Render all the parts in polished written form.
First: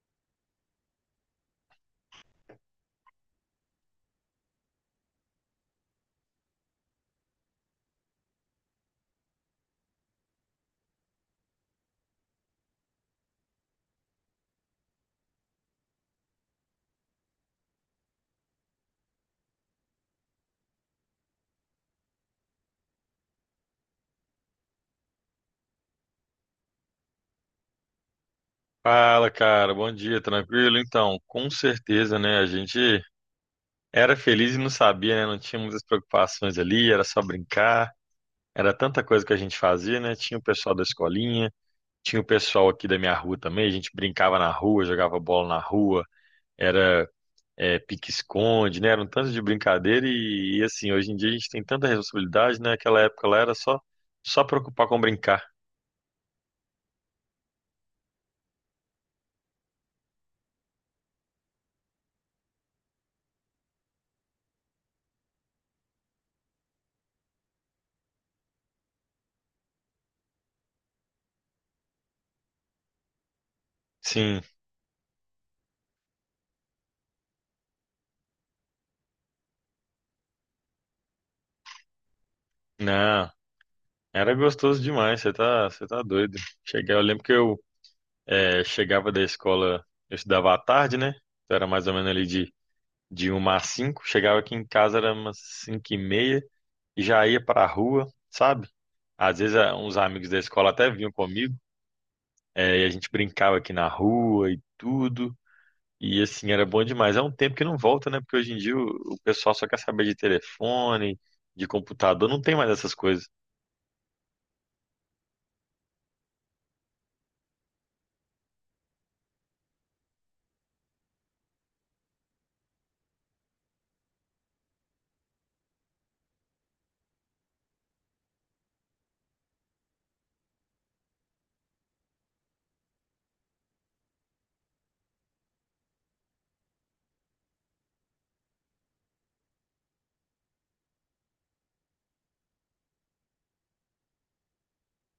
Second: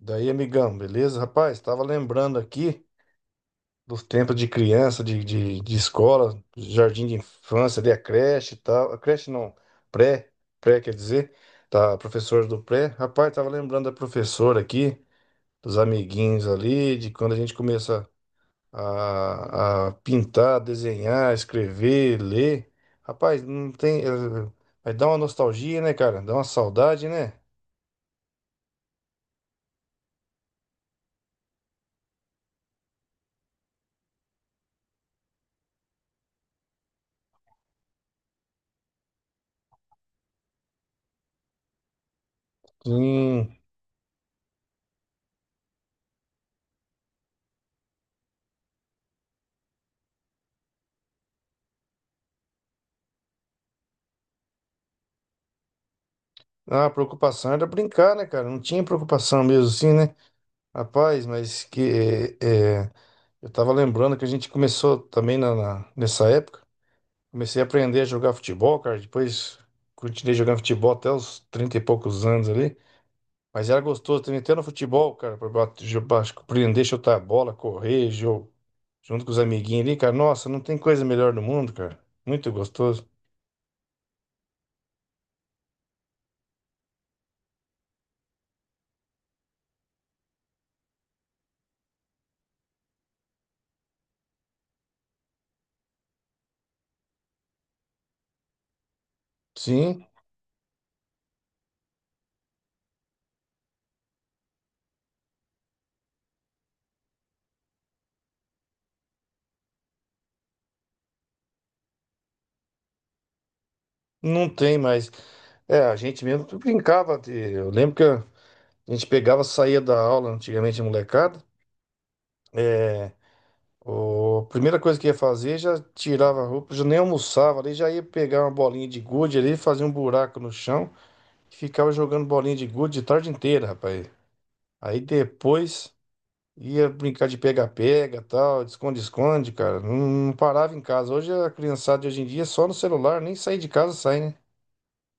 Daí, amigão, beleza? Rapaz, tava lembrando aqui dos tempos de criança, de escola, jardim de infância, ali a creche e tal. A creche não, pré, pré quer dizer, tá, a professora do pré. Rapaz, tava lembrando da professora aqui, dos amiguinhos ali, de quando a gente começa a pintar, desenhar, escrever, ler. Rapaz, não tem. Vai dar uma nostalgia, né, cara? Dá uma saudade, né? Fala, cara, bom dia, tranquilo? Então, com certeza, né? A gente era feliz e não sabia, né? Não tinha muitas preocupações ali, era só brincar, era tanta coisa que a gente fazia, né? Tinha o pessoal da escolinha, tinha o pessoal aqui da minha rua Sim. também, a gente brincava na rua, jogava bola na rua, era pique-esconde, né? Era um tanto de brincadeira e assim, hoje em dia a gente tem tanta responsabilidade, né? Aquela época lá era só, só preocupar com brincar. Ah, a preocupação era brincar, né, cara? Não tinha preocupação mesmo assim, né? Rapaz, mas que é, é, eu tava lembrando que a gente começou também nessa época. Comecei a aprender a jogar futebol, cara. Depois continuei jogando futebol até os 30 e poucos anos ali. Mas era gostoso também, Sim, até no futebol, cara, pra bater, aprender a chutar a bola, correr, jogo, junto com os amiguinhos ali, cara. Nossa, não tem coisa melhor no mundo, cara. Muito gostoso. não, era gostoso demais, você tá doido. Cheguei, eu lembro que eu É, chegava da escola, eu estudava à tarde, né? Então era mais ou menos ali de uma às cinco. Chegava aqui em casa, era umas cinco e meia, e já ia pra rua, sabe? Às vezes ah, uns Sim, amigos da escola até vinham comigo, é, e a gente brincava aqui na rua e tudo. E assim, era bom demais. É um tempo que não volta, né? Porque hoje em dia o pessoal só quer saber de telefone, de computador, não tem mais essas coisas. não tem mais. É, a gente mesmo brincava. Eu lembro que. A gente pegava, saía da aula, antigamente molecada. É, a primeira coisa que ia fazer, já tirava a roupa, já nem almoçava ali, já ia pegar uma bolinha de gude ali, fazia um buraco no chão e ficava jogando bolinha de gude a tarde inteira, rapaz. Aí depois ia brincar de pega-pega, tal, de esconde-esconde, cara. Não, não parava em casa. Hoje a criançada de hoje em dia é só no celular, nem sair de casa sai, né?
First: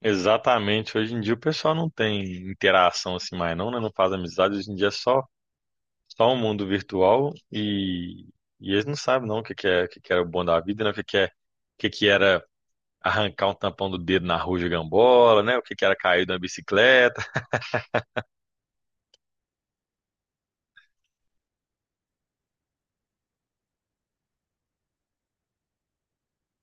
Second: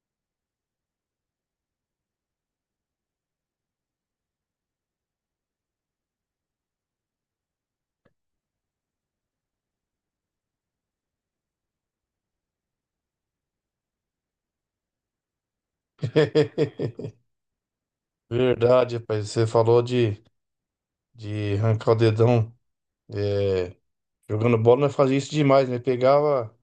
Exatamente, hoje em dia o pessoal não tem interação assim mais, não, né? Não faz amizade, hoje em dia é só um mundo virtual e eles não sabem não o que que é, o que que era o bom da vida, né? O que que é, o que que era arrancar um tampão do dedo na rua de gambola, né? O que que era cair da bicicleta. Verdade, rapaz. Você falou de arrancar o dedão. é, Jogando bola, nós fazia isso demais, né?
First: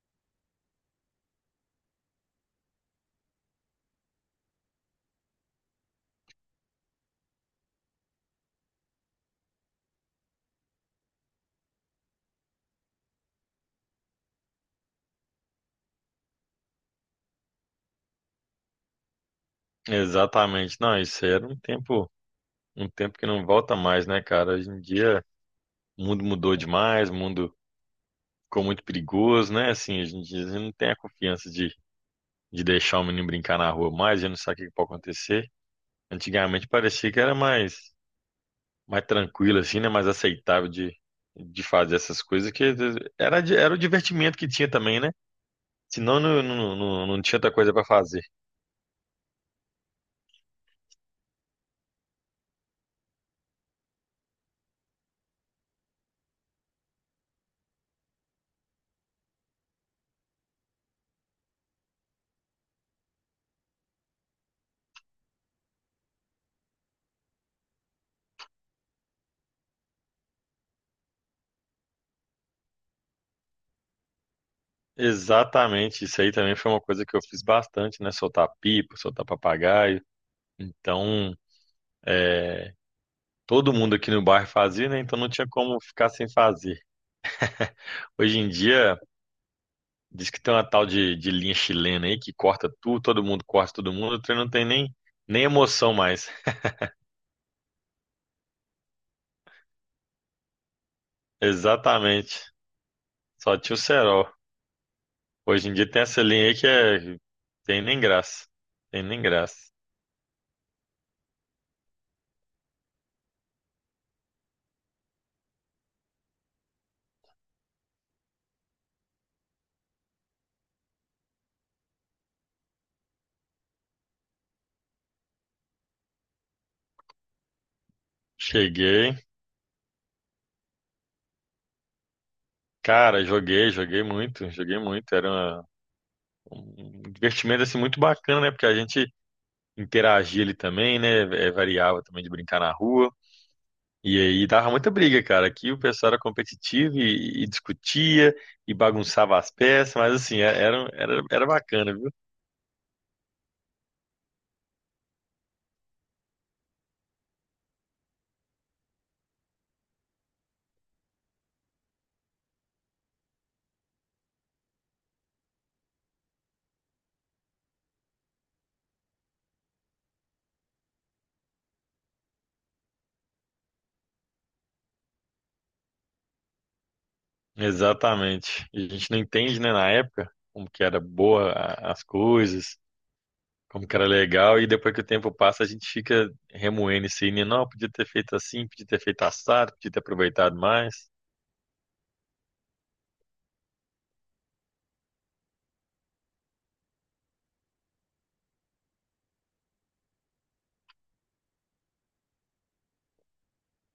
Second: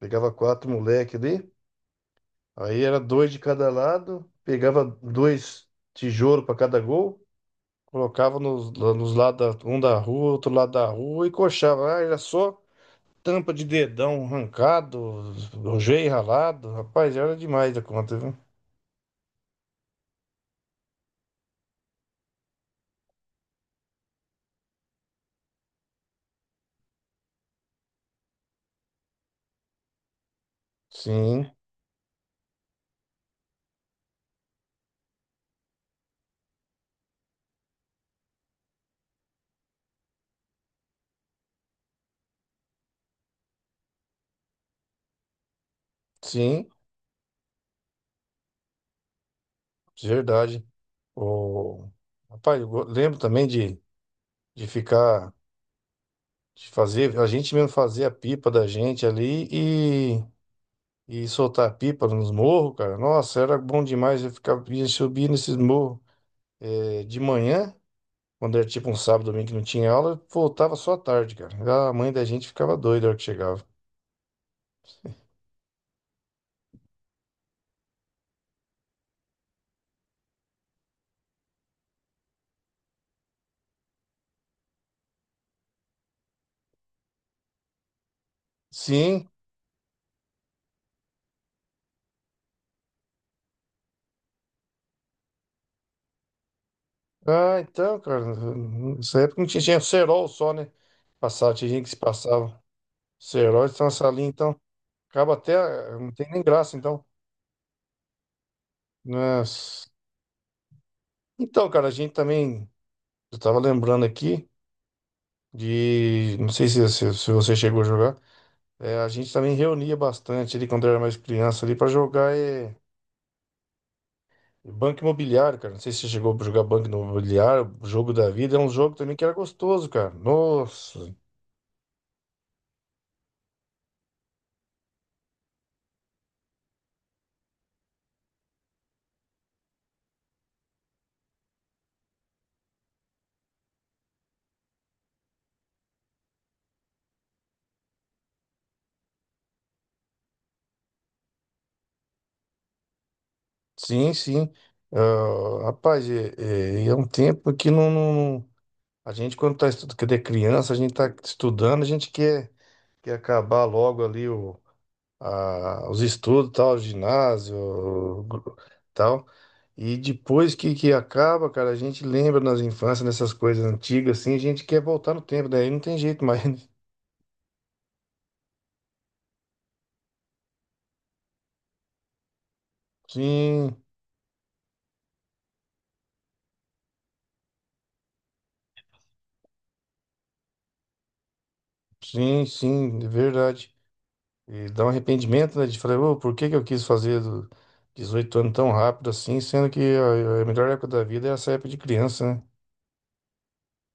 Pegava quatro moleque ali, aí era dois de cada lado, pegava dois tijolos para cada gol, colocava nos, lá nos lados, um da rua, outro lado da rua e coxava. Ah, era só tampa de dedão arrancado, joelho ralado. Rapaz, era demais da conta, viu? Exatamente. Não, isso era um tempo que não volta mais, né, cara? Hoje em dia o mundo mudou demais, o mundo ficou muito perigoso, né? Assim, a gente não tem a Sim, confiança de deixar o menino brincar na rua mais, a gente não sabe o que que pode acontecer. Antigamente parecia que era mais mais tranquila, assim, né? Mais aceitável de fazer essas coisas, que era o divertimento que tinha também, né? Senão não, sim, não, não, não tinha outra coisa para fazer. de verdade. O... Rapaz, lembro também de de fazer, a gente mesmo fazia a pipa da gente ali e soltar pipa nos morros, cara. Nossa, era bom demais. Eu ficava, ia subir nesses morros de manhã, quando era tipo um sábado, domingo que não tinha aula, voltava só à tarde, cara. A mãe da gente ficava doida na hora que chegava. Exatamente, isso aí também foi uma coisa que eu fiz bastante, né? Soltar pipa, soltar papagaio. Então, é, todo mundo aqui no bairro fazia, né? Então não tinha como ficar sem fazer. Hoje em dia, Sim. diz que tem uma tal de linha chilena aí que corta tudo, todo mundo corta todo mundo, o trem não tem nem, nem emoção mais. Ah, então, cara, nessa época não tinha, tinha cerol só, né? Passava, tinha gente que se Exatamente, passava. só Cerol, tinha o então essa linha, cerol. então, acaba até, Hoje em dia tem não essa tem nem linha aí que graça, então. é. Tem nem graça. Tem nem graça. Mas... Então, cara, a gente também, eu tava lembrando aqui de, não sei se você chegou a jogar, é, a gente também reunia bastante ali quando era mais criança ali para jogar Banco Imobiliário, cara. Não sei se você chegou a jogar Banco Imobiliário, Jogo da Vida. É um jogo Cheguei. também que era gostoso, cara. Nossa, Cara, joguei muito, joguei muito. Um divertimento assim muito bacana, né? Porque a gente interagia ali também, né? É, variava também de brincar na rua. E aí dava muita briga, cara. Aqui o pessoal era competitivo e discutia e bagunçava as peças, mas assim, era, era bacana, viu? sim, sim. Ah, rapaz, é um tempo que não, a gente, quando tá estudando, quando é criança, a gente tá estudando, a gente quer, quer acabar logo ali os estudos, tal, ginásio, tal. E depois que acaba, cara, a gente lembra nas infâncias, nessas coisas antigas, assim, a gente quer voltar no tempo, daí não tem jeito mais. Né? Exatamente. E a gente não entende, né, na época, como que era boa as coisas, Sim, como que era legal, e depois que o tempo passa, a gente fica remoendo isso aí, né? Não, podia ter feito assim, podia ter feito assado, podia ter aproveitado mais. sim, sim, é verdade. E dá um arrependimento, né, de falar, "Ô, por que que eu quis fazer do 18 anos tão rápido assim, sendo que a melhor época da vida é essa época de criança, né?"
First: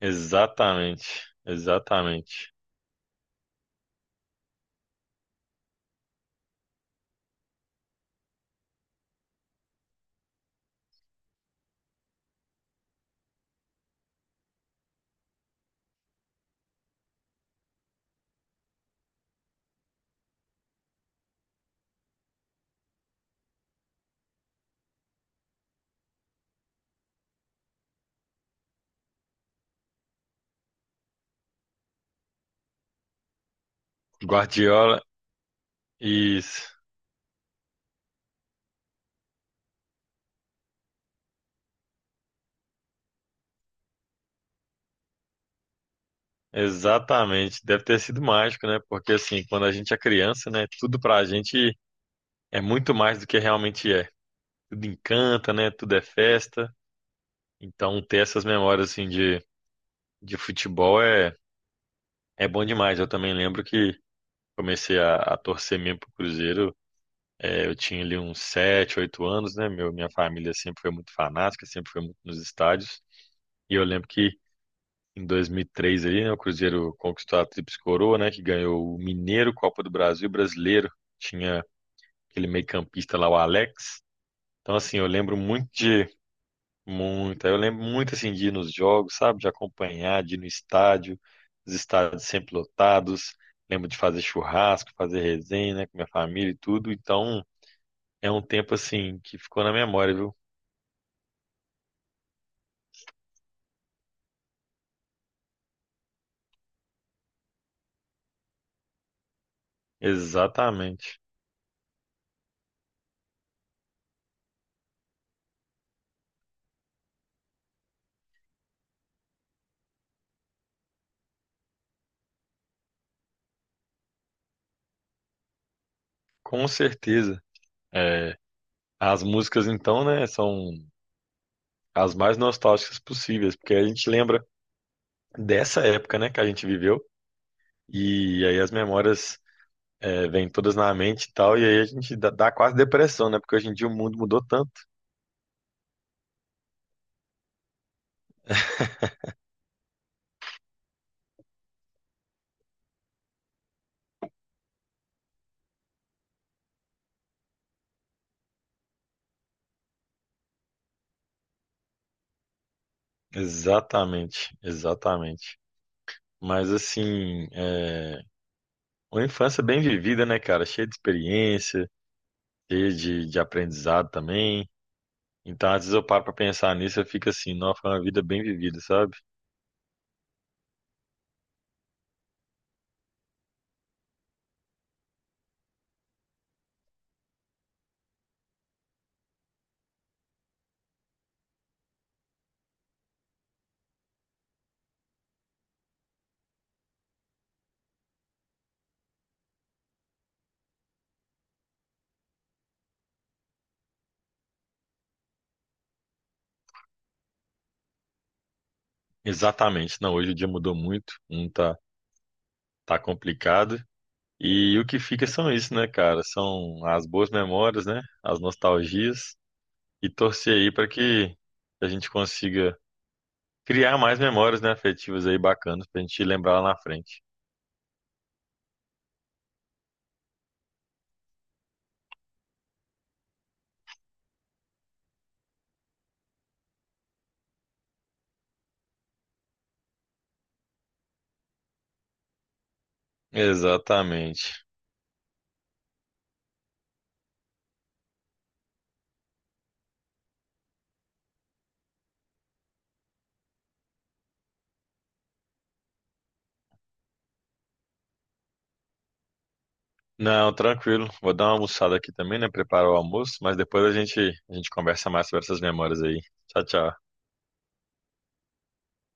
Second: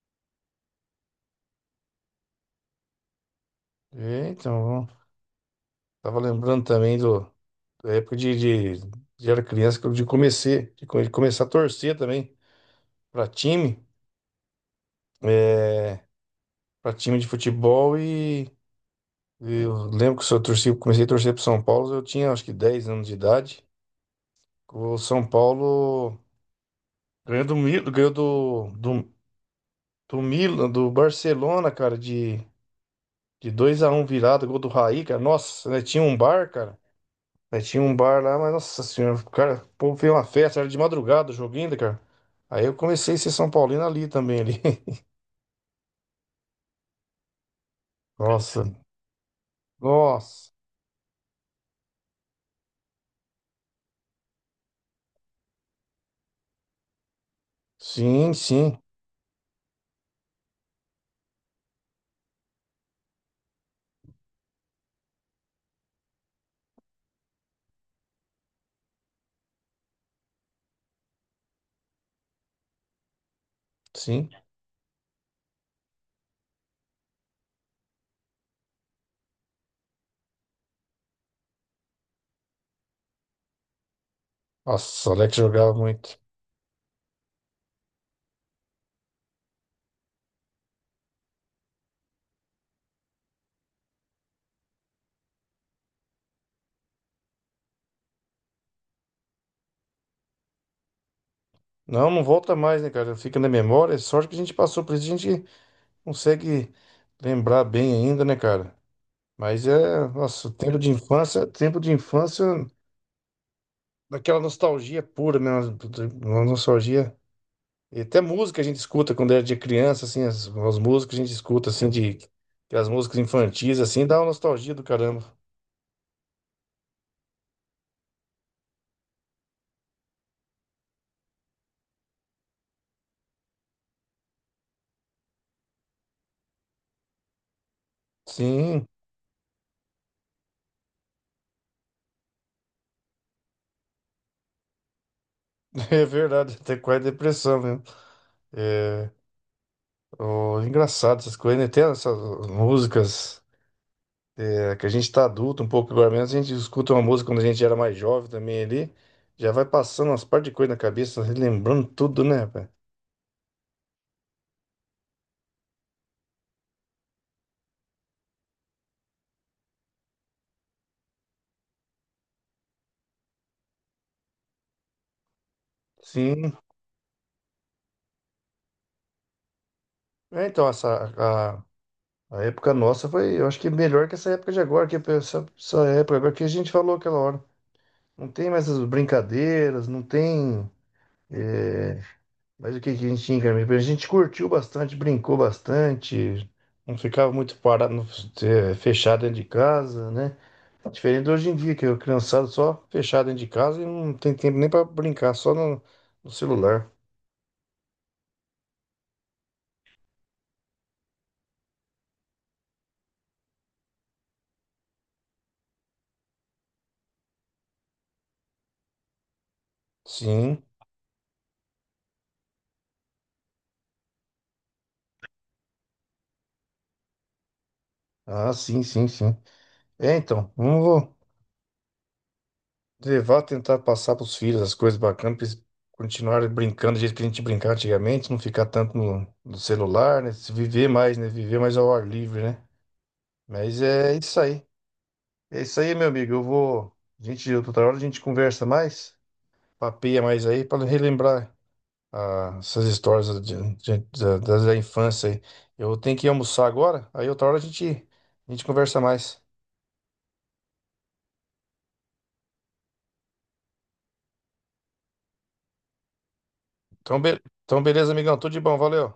Exatamente, exatamente. E, então, tava lembrando também do da época de era criança, que eu- de comecei, de começar a torcer também para time, é, para time de futebol e eu lembro que se eu torci, comecei a torcer para São Paulo, eu tinha acho que 10 anos de idade. O São Paulo ganhou do Milan, do Barcelona, cara, de 2-1 virado, gol do Guardiola, Raí, cara. Nossa, né, tinha um bar, isso, cara. Aí tinha um bar lá, mas nossa senhora, cara, o povo fez uma festa, era de madrugada o jogo ainda, cara. Aí eu comecei a ser São Paulino ali também, ali. exatamente. Deve ter sido Nossa, mágico, né? Porque assim, quando a gente é criança, nossa. né, tudo pra gente é muito mais do que realmente é. Tudo encanta, né? Tudo é festa. Então, ter Sim, essas sim, memórias assim de futebol é, é bom demais. Eu também lembro que comecei a torcer mesmo pro Cruzeiro. É, eu tinha ali uns sete, oito anos, né? Minha família sempre foi muito fanática, sempre foi muito nos estádios. E eu lembro sim. que em 2003 ali, né, o Cruzeiro conquistou a Tríplice Coroa, né? Que ganhou o Mineiro, Copa do Brasil, Brasileiro. Tinha aquele meio-campista lá, o Alex. Então, assim, eu Nossa, o Alex lembro muito jogava de... muito. Muito. Eu lembro muito, assim, de ir nos jogos, sabe? De acompanhar, de ir no estádio. Os estádios sempre lotados. Lembro de fazer churrasco, fazer resenha, né? Com minha família e tudo. Então... É um tempo assim que ficou na memória, viu? Não, não volta mais, né, cara? Fica na memória. É sorte que a gente passou por isso, a gente consegue lembrar bem ainda, né, cara? Mas é, nossa, o Exatamente. Tempo de infância, daquela nostalgia pura, né? Uma nostalgia. E até música a gente escuta quando era de criança, assim, as músicas a gente escuta, assim, de as músicas infantis, assim, dá uma nostalgia do caramba. Com certeza. É, as músicas então, né, são as mais nostálgicas possíveis, porque a gente lembra dessa época, né, que a gente viveu, e aí as Sim, memórias é, vêm todas na mente e tal, e aí a gente dá quase depressão, né, porque hoje em dia o mundo mudou tanto. é verdade, até quase depressão mesmo. É, ó, engraçado essas coisas, né? Tem essas músicas que a gente tá adulto um pouco agora mesmo, a gente escuta uma música quando a gente era mais jovem também ali, já vai passando umas par de coisa na cabeça, relembrando tudo, né, velho? Exatamente, exatamente. Mas assim, é, uma infância bem vivida, né, cara, cheia de experiência, cheia de aprendizado também. Então, às vezes eu paro pra Sim, pensar nisso, eu fico assim, nossa, foi uma vida bem vivida, sabe? é, então essa, a época nossa foi, eu acho que melhor que essa época de agora, que essa época agora que a gente falou aquela hora. Não tem mais as brincadeiras, não tem é, mais o que que a gente tinha, cara? A gente curtiu bastante, brincou bastante, não ficava muito parado, é, fechado dentro de casa, né? Diferente de hoje em dia, que o criançado só fechado dentro de casa e não tem tempo nem para brincar, só no celular. Exatamente. Não, hoje o dia mudou muito, não tá, tá complicado. E o que fica são isso, né, cara? São as boas memórias, né? As nostalgias. E torcer Sim, aí pra que a gente consiga criar mais memórias, né, afetivas aí bacanas pra gente lembrar lá na frente. ah, sim, sim, sim. É, então, vamos tentar passar pros filhos as coisas bacanas, pra eles continuarem brincando do jeito que a gente brincava antigamente, não ficar tanto no celular, né? Se viver mais, né? Viver mais ao ar livre, né? Mas é isso Exatamente. aí. É isso aí, meu amigo. Eu vou. Outra hora a gente conversa mais, papeia mais aí, para relembrar essas histórias da infância aí. Eu tenho que almoçar agora, aí outra hora a gente conversa mais. Não, tranquilo. Vou dar uma almoçada aqui também, né? Preparar o almoço, mas depois a gente conversa mais sobre essas memórias aí. Tchau, tchau. Então, beleza, amigão. Tudo de bom, valeu.